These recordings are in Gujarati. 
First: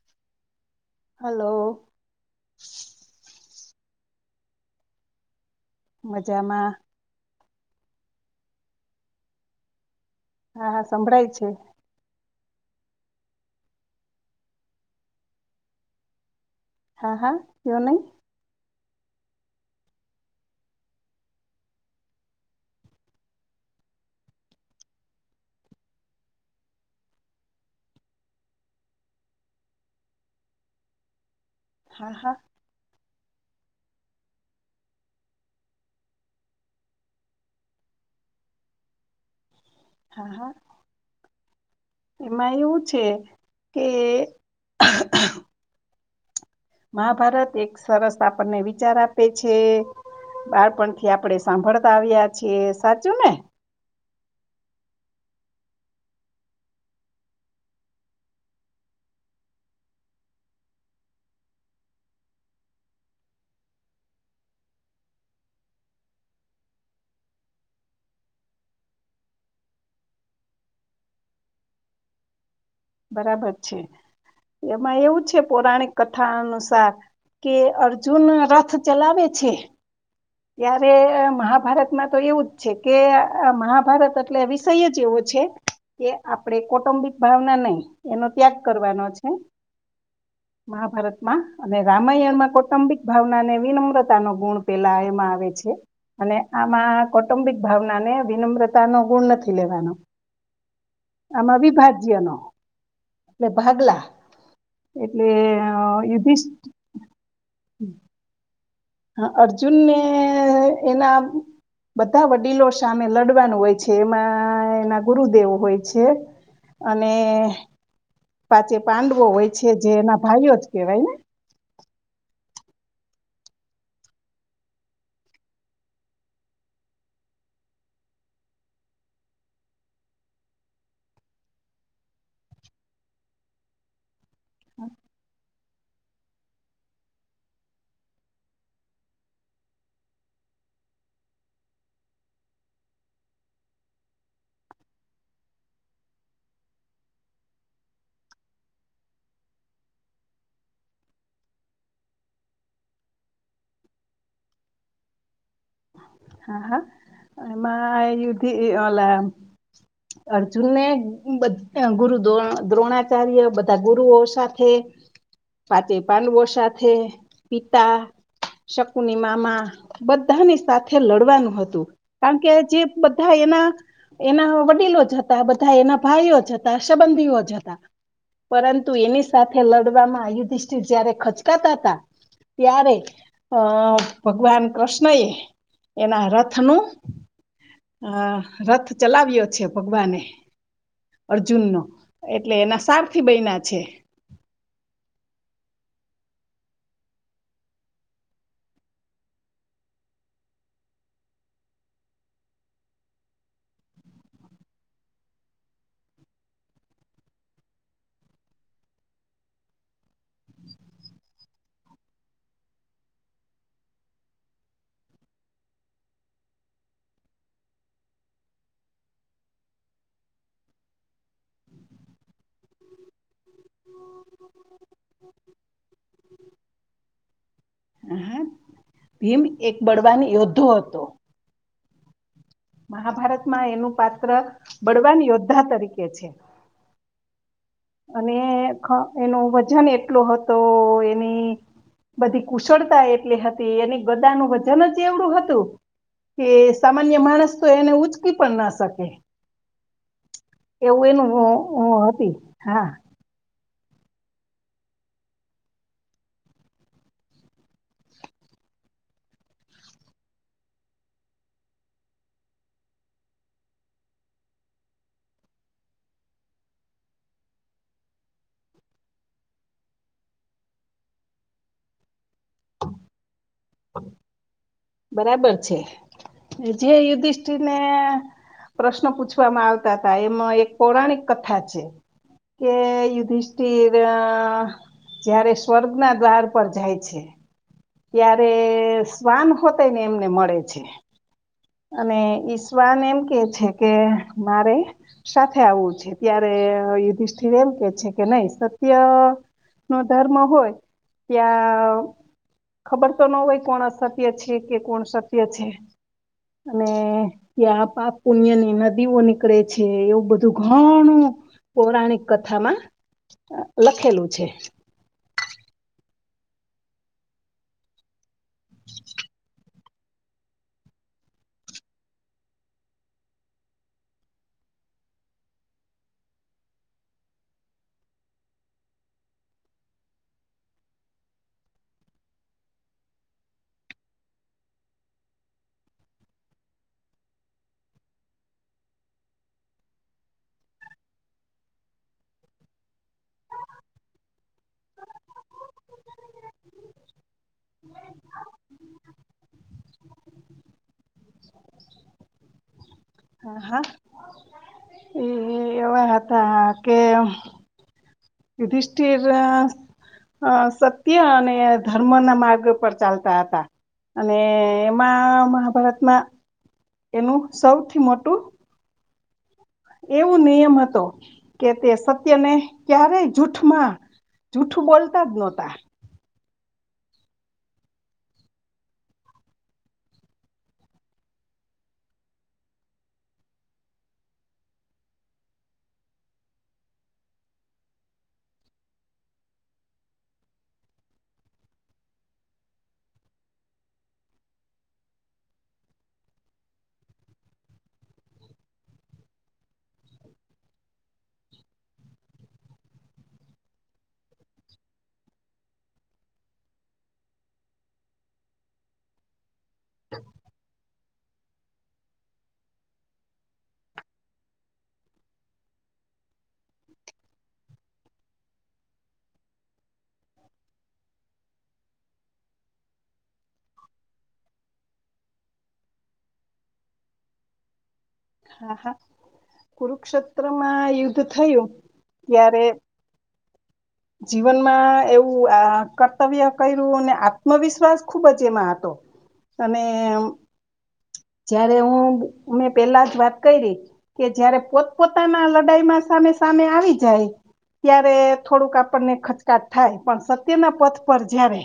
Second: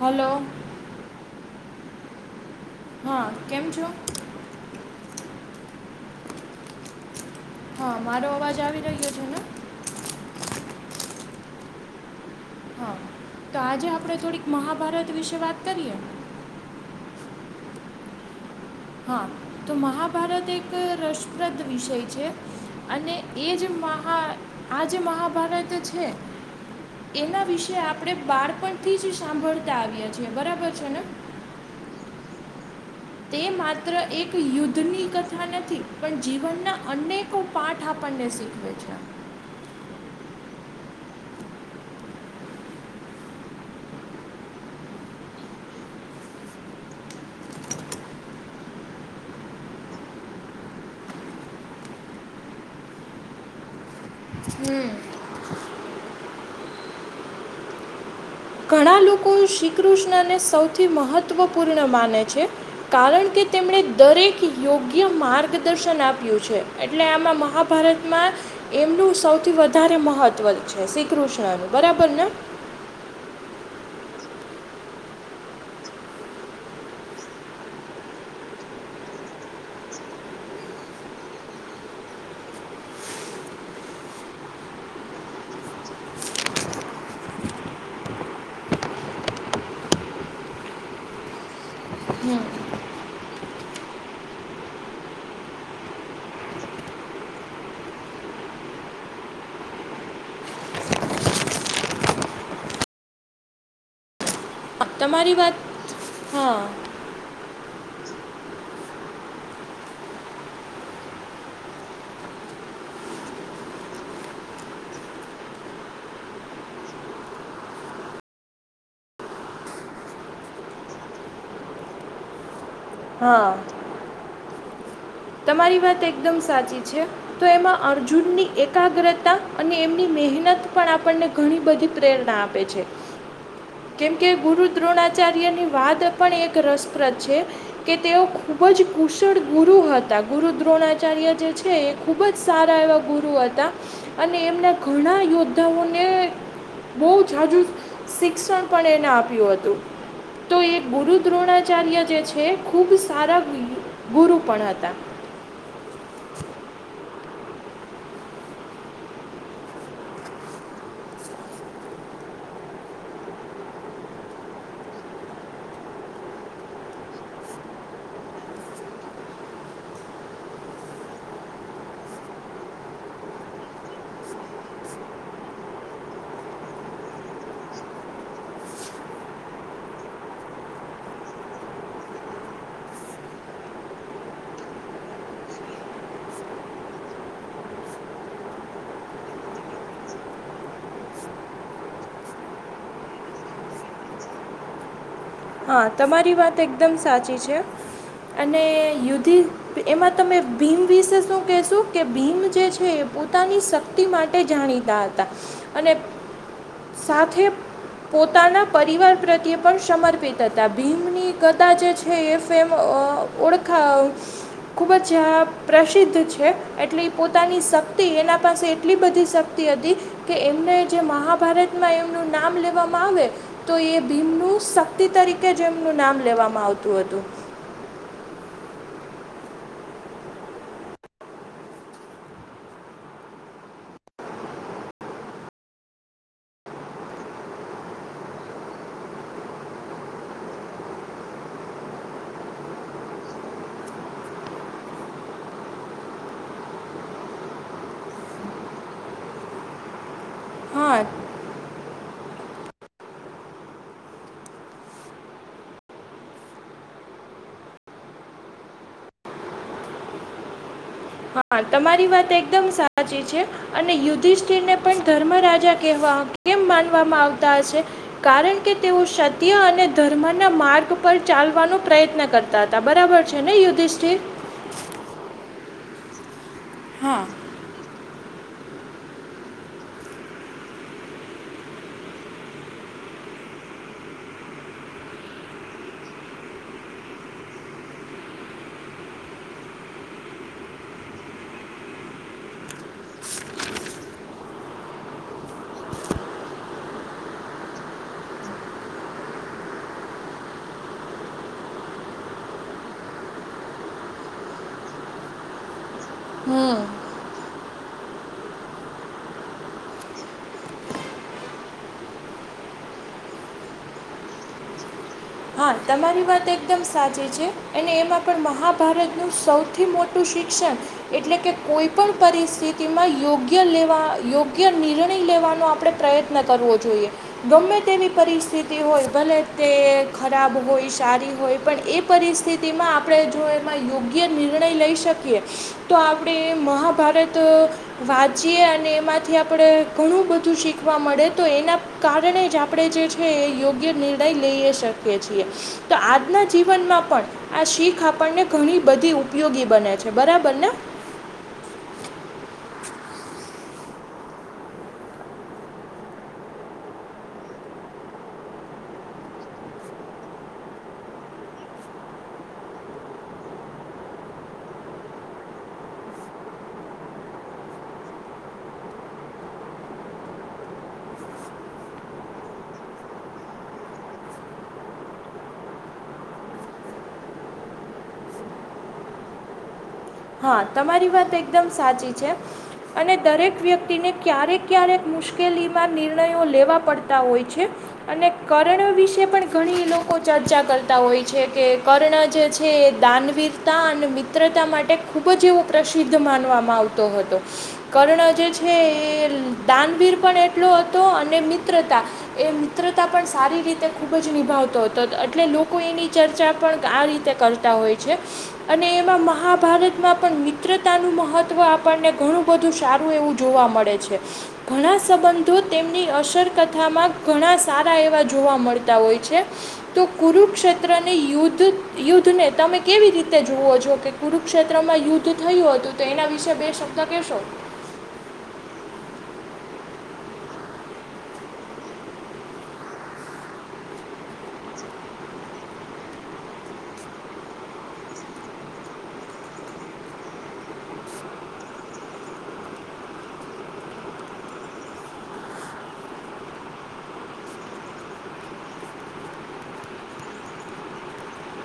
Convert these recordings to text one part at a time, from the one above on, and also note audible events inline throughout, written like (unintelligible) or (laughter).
હલો! હલો! હા કેમ છો? મજામાં. હા મારો અવાજ આવી રહ્યો છે ને? હા હા સંભળાય છે. હા તો આજે આપણે થોડીક મહાભારત વિશે વાત કરીએ? હા હા કયો ને. હા તો મહાભારત એક રસપ્રદ વિષય છે અને એ જ મહા આજ મહાભારત છે. એના વિશે આપણેે બાળપણથી જ સાંભળતા આવએ છીએ. બરાબર છે ને? હા હા તે માત્ર એક યુદ્ધની કથા નથી પણ જીવનના અનેકો પાઠ આપને સીખવે છે. હા હા એમાં એવું છે કે મહાભારત એક સરસ આપણને વિચાર આપે છે. બાળપણ થી આપડે સાંભળતા આવ્યા છીએ. સાચું ને? હમ ઘણા લોકો શ્રીકૃષ્ણને સૌથી મહત્વપૂર્ણ માને છે. કારણ કે તેમણે દરેક યોગ્ય માર્ગદર્શન આપ્યું છે. એટલે આમાં મહાભારતમાં. એમનું સૌથી વધારે મહત્વ છે શ્રી કૃષ્ણ ન બરાબર ને? બરાબર છે. એમાં એવું છે પૌરાણિક કથા અનુસાર કે અર્જુન રથ ચલાવે છે. ત્યારે મહાભારતમાં તો એવું જ છે કે, મહાભારત એટલે વિષય જ એવો છે. કે આપણે કૌટુંબિક ભાવના નહી, એનો ત્યાગ કરવાનો છે. મહાભારતમાં અને રામાયણમાં કૌટુંબિક ભાવના ને વિનમ્રતા ન ગુણ પેલા એમાં આવે છે. અને આમાં કૌટુંબિક ભાવના ને વિનમ્રતા નો ગુણ નથી લેવાનો. આમા બી ભાજ્ય ન, એટલે ભાગલા એટલે તમારી વાત યુધિષ હા હા અર્જુન ને એના બધા વડીલો સામે લડવાનું હોય છે એમાં એના ગુરુદેવ હોય છે. અને પાચે પાંડવો હોય છે જે એના ભાઈઓ જ કેહેવાય ને. હા. તમારી વાત એકદમ સાચી છે. તો એમાં અર્જુનની એકાગ્રતા અને એમની મહેનત પણ આપણને ઘણી બધી પ્રેરણા આપે છે. (unintelligible) કેમ કે ગુરુ દ્રોણાચાર્યની વાત પણ એક રસપ્રદ છે. કે તેઓ ખુબ જ કુશળ ગુરુ હ. હતા ગુરુ દ્રોણાચાર્ય જે છે એ ખુબ જ સારા એવા ગુરુ હતા. અને એમના ઘણા યોદ્ધાઓને બહુ જ જાજુ શિક્ષણ પણ એને આપ્યું હતું. તો એ ગુરુ દ્રોણાચાર્ય જે છે ખુબ સારા ગુરુ પણ હતા હા હા એમાં યુધી ઓલા અર્જુનને બધે ગુરુ દો દ્રોણાચાર્ય બધા ગુરુઓ સાથે પાચે પાંડવો સાથે પિતા શકુની મામા બધાની સાથ થે લડવાનું હતું કારણ કે જે બધા એના એના વડીલો જ હતા બધા એના ભાઈઓ જ હતા સંબંધીઓ જ હતા પરંતુ એની સાથે લડવામાં યુધિષ્ઠિર જયારે ખચકાતા હતા. ત્યારે અ ભગવાન કૃષ્ણ એ. એના રથ નું અ રથ ચલાવ્યો છે ભગવાને અર્જુન એટલે એના સારથી બયના છે. હા તમારી વાત એકદમ સાચી છે અને યુધિ એમાં તમે ભીમ વિશે શું કહેશો કે ભીમ જે છે એ પોતાની શ. તિ માટે જાણીતા હતા અને સાથે પોતાના પરિવાર પ્રત્યે પણ સમર્પિત તથા ભીમની ગદા જે છે એ ફેમ અ ઓળખાવ ખુબ જ આ પ્રસિદ્ધ છે એટલે પોતાની શક્તિ એના પાસે એટલી બધી શક્તિ તી હતી કે એમને જે મહાભારતમાં એમનું નામ લેવામાં આવે તો એ ભીમનું શક્તિ તરીકે જે એમનું નામ લેવામાં આવતું હતું. હ હા. ભીમ એક બળવાની યોદ્ધો હતો. મહાભારત માં એનું પાત્ર બળવાન યોદ્ધા તરીકે છે. અને ક એનો વજન એટલો હતો એની બધી કુશળતા એટલી હતી એની ગદાનું વજન જ એવડું હતું. કે સામાન્ય માણસ તો એને ઉચકી પણ ના શકે. હા એવું એનું હતી હા. હા તમારી વાત એકદમ સાચી છે. અને યુધિષ્ઠિરને પણ ધર્મ રાજા કેહવા કેમ માનવામાં આવતા હશે કારણ કે તેઓ સત્ય અને ધર્મ ના માર્ગ પર ચાલવાનો પ્રયત્ન કરતા હતા બરાબર છે. અને યુધિષ્ઠિર બરાબર છે જે યુધિષ્ઠ જી મેં પ્રશ્ન પૂછવામાં આવતા હતા એમાં એક પૌરાણિક કથા છે. કે યુધિષ્ઠિર જયારે સ્વર્ગ ના દ્વાર પર જાય છે. ત્યારે શ્વાન હોતે ને એમને મળે છે. અને ઈશવાન એમ કે છે કે મારે સાથે આવવું છે ત્યારે યુધિષ્ઠિર એમ કે છે કે નહી સત્ય નો ધર્મ હોય, ત્યાં ખબર તો ન હોય કોણ અસત્ય છે કે, કોણ સત્ય છે.. અને ત્યાં પાપ પુન્ય ની નદીઓ નીકળે છે, એવું બધું ઘણું પૌરાણિક કથામાં અ લખેલું છે. હા, તમારી વાત એકદમ સાચી છે અને એમાં પણ મહાભારતનું સૌ થી મોટું શિક્ષણ એટલે કે કોઈ પણ પરિસ્થિતિમાં યોગ્ય લેવા યોગ્ય નિર્ણય લેવાનો આપડણે પ્રયત્ન કરવો જોઈએ, ગમે તેવી પરિસ્થિતિ હોય ભલે તે ખરાબ હોય, સારી હોય પણ એ પરિસ્થિતિમાં આપણે જો એમાં યોગ્ય નિર્ણય લઈ શકીએ. તો આપડે એ મહાભારત... વાંચીએ અને એમાંથી આપડે ઘણું બધું શીખવા મળે તો એના કારણે જ આપણે જે છે એ યોગ્ય નિર્ણય લઈએ શકીએ છીએ. તો આજના જીવનમાં પણ. આ શીખ આપણને ઘણી બધી ઉપયોગી બને છે. બરાબર ને. હા હા વા હતા કે યુધિષઠિર અ સત્ય અને ધર્મ ના માર્ગ પર ચાલતા હતા. અને એમાં મહાભારતમાં એનું સૌથી મોટું એવું નિયમ હતો કે, તે સત્યને ક્યારેય જૂઠમાં જૂઠું બોલતા જ નોતા. હ, તમારી વાત એકદમ સાચી છે. અને દરેક વ્યક્તિને ક્યારેક-ક્યારેક મુશ્કેલીમાં નિર્ણયો લેવા પડતા ઓય છે. અને કર્ણ વિશે પણ ઘણી લોકો ચર્ચા કરતા હોય છે, કે કર્ણ જે છે એ દાન વીરતા અને મિત્રતા માટે ખૂબ જ એવો પ્રસિદ્ધ માનવામાં આવતો હતો. કર્ણ જે છે એ દાનવીર પણ એટલો હતો અને મિત્રતા એ મિત્રતા પણ સારી રીતે ખૂબ જ નિભાવતો તો એટલે લોકો એની ચર્ચા પણ આ રીતે કર તા હોય છે અને એમાં મહાભારત માં પણ મિત્રતાનું મહત્વ આપણને ઘણું બધું સારું એવું જોવા મળે છે. ઘણા સંબંધો તેમની અસરકથામાં ઘણા સારા એવા જોવા મળતા ઓય છે. તો કુરુક્ષેત્રને યુદ્ધ યુદ્ધને તમે કેવી રીતે જોવો છો? કે કુરુક્ષેત્ર ત્રમાં યુદ્ધ થયું હતું તો એના વિશે બે શબ્દ કેશો. હા હા કુરુક્ષેત્રમાં યુદ્ધ થયું ત્યારે જીવનમાં એવુંઆ કર્તવ્ય કયરુ ને આત્મવિશ્વાસ ખુબ જ એમાં હતો. અને જયારે હું મે પેલા વાત કઈરી કે, જયારે પોતપોતાના લડાઈમાં સામે સામે આવી જાય. ત્યારે થોડુંક આપને ખચકાટ થાય, પણ સત્યના પથ પર જયારે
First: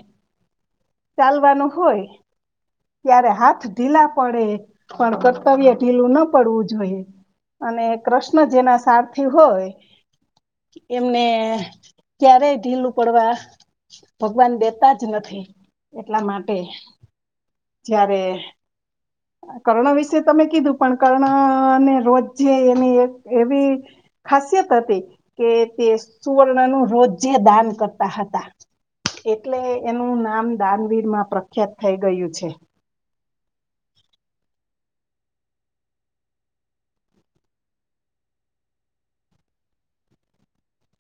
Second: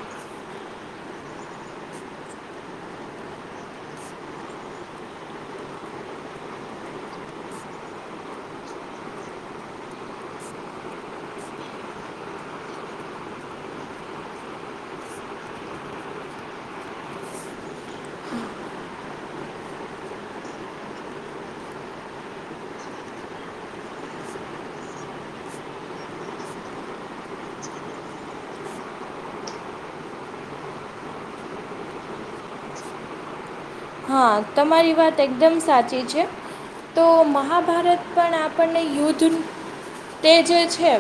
ચાલવાનું હોય. ત્યારે હાથ ઢીલા પડે, પણ કર્તવ્ય ઢીલું ન પડવું જોઈએ અને કૃષ્ણ જેના સારથી હોય. એમને ક્યારેય ઢીલું પડવા ભગવાન દેતા જ નથી એટલા માટે જયારે કર્ણ વિશે તમે કીધું, પણ કર્ણને રોજે એની એક એવી ખાસિયત હતી કે તે સુવર્ણ નું રોજે દાન કરતા હતા. એટલે એનું નામ દાનવીરમાં પ્રખ્યાત થઈ ગયું છે. હા, તમારી વાત એકદમ સાચી છે. તો મહાભારત પણ આપણને યુદ્ધ તે જે છે.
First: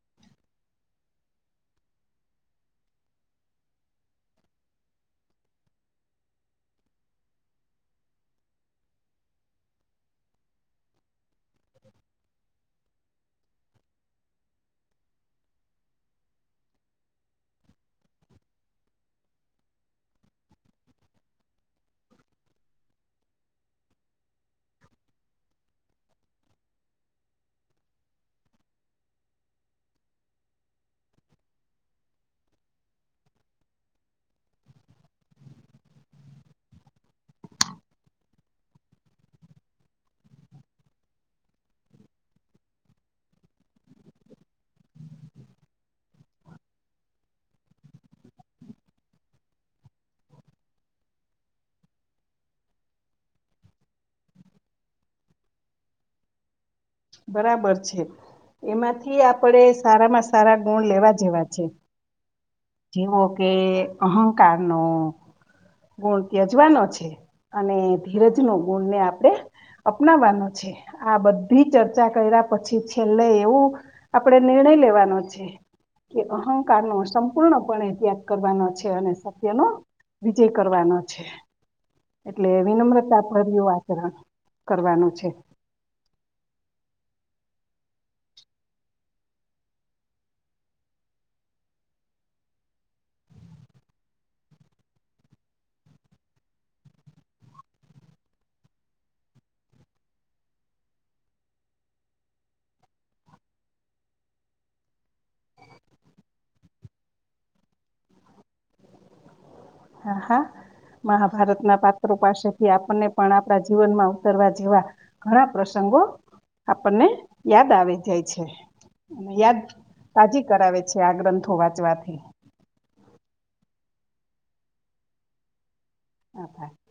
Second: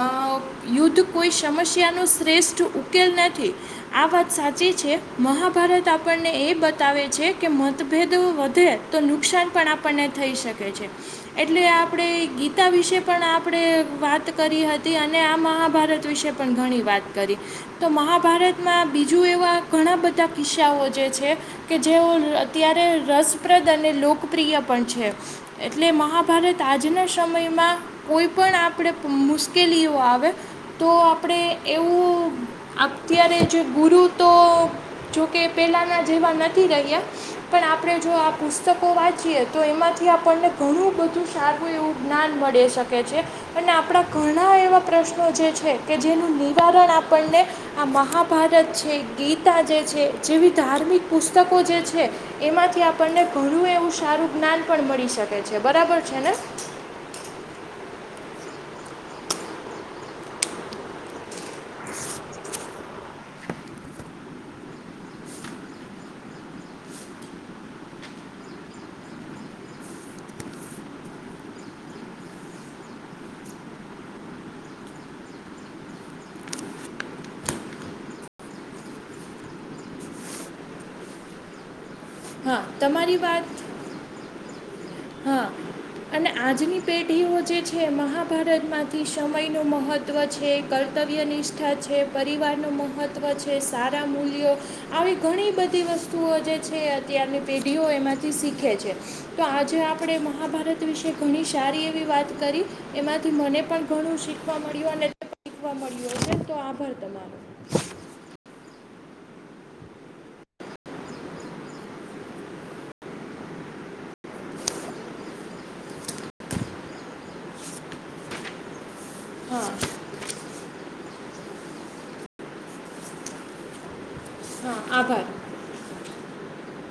અઅઅઅ યુદ્ધ કોઈ સમસ્યાનો શ્રેષ્ઠ ઉકેલ નથી. આ વાત સાચી છે. મહાભારત આપણને એ બતાવે છે, કે મતભેદો વધે તો નુકસાન પણ આપણને થઈ શકે છે. એટલે આપણે ગીતા વિશે પણ આપણે વાત કરી હતી અને આ મહાભારત વિશે પણ ઘણી વાત કરી તો મહાભારતમાં બીજું એવા ઘણા બધા કિસ્સાઓ જે છે. કે જેઓ અત્યારે રસપ્રદ અને લોકપ્રિય પણ છે. એટલે મહાભારત આજના સમયમાં કોઈ પણ આપણે મુશ્કેલીઓ આવે. તો આપણે એવું અત્યારે જો ગુરુ તો જોકે પેલાના જેવા નથી રહ્યા. પણ આપણે જો આ પુસ્તકો વાંચીએે તો એમાંથી આપણને ઘણું બધું- સારું એવું જ્ઞાન મળી શકે છે. અને આપણા ઘણા એવા પ્રશ્નો જે છે કે જેનું નિવારણ આપણને- આ મહાભારત છે ગીતા જે છે જેવી ધાર્મિક- પુસ્તકો જે છે એમાંથી આપણને ઘણું એવું સારું જ્ઞાન પણ મળી શકે- કે છે બરાબર છે ને- બરાબર છે એમાંથી આપણેે સારામાં સારા ગુણ લેવા જેવા છે. જેવો કે અહંકાર નો ગુણ ત્યજવાનો છે. અને ધીરજ નુ ગુણને આપણે અપનાવાનો છે. આ બધી ચર્ચા કર્યા પછી છેલ્લે એવું આપણેે નિર્ણય લેવાનો છે. કે અહંકારનો વસ- પૂર્ણપણે ત્યાગ કરવાનો છે અને સત્યનો વિજય કરવાનો છે. એટલે હા તમારી વિનમ્રતા પરર્યું વાત આચરણ કરવાનું- છે હા- અને આજની પેઢીઓ જે છે મહાભારતમાંથી સમયનું મહત્ત્વ છે કર્તવ્ય નિષ- ઠા છે પરિવારનું મહત્વ છે સારા મૂલ્યો આવી ઘણી બધી વસ્તુઓ જે છે અત્યારની પેઢીઓ એમાંથી શીખે છે તો આજે- આપણે મહાભારત વિશે ઘણી સારી એવી વાત કરી એમાંથી મને પણ ઘણું શીખવા મળ્યું અને- શીખવા મળ્યો હ તો આભાર તમારો- હા હા મહાભારતના પાત્રો પાસેથી આપણને પણ આપણા જીવનમાં ઉતરવા જેવા- ઘણા પ્રસંગો આપણને યાદ આવી જાય છે. યાદ હા તાજી કરાવે છે આ ગ્રંથો વાંચવાથી- હા આભાર. (inaudible)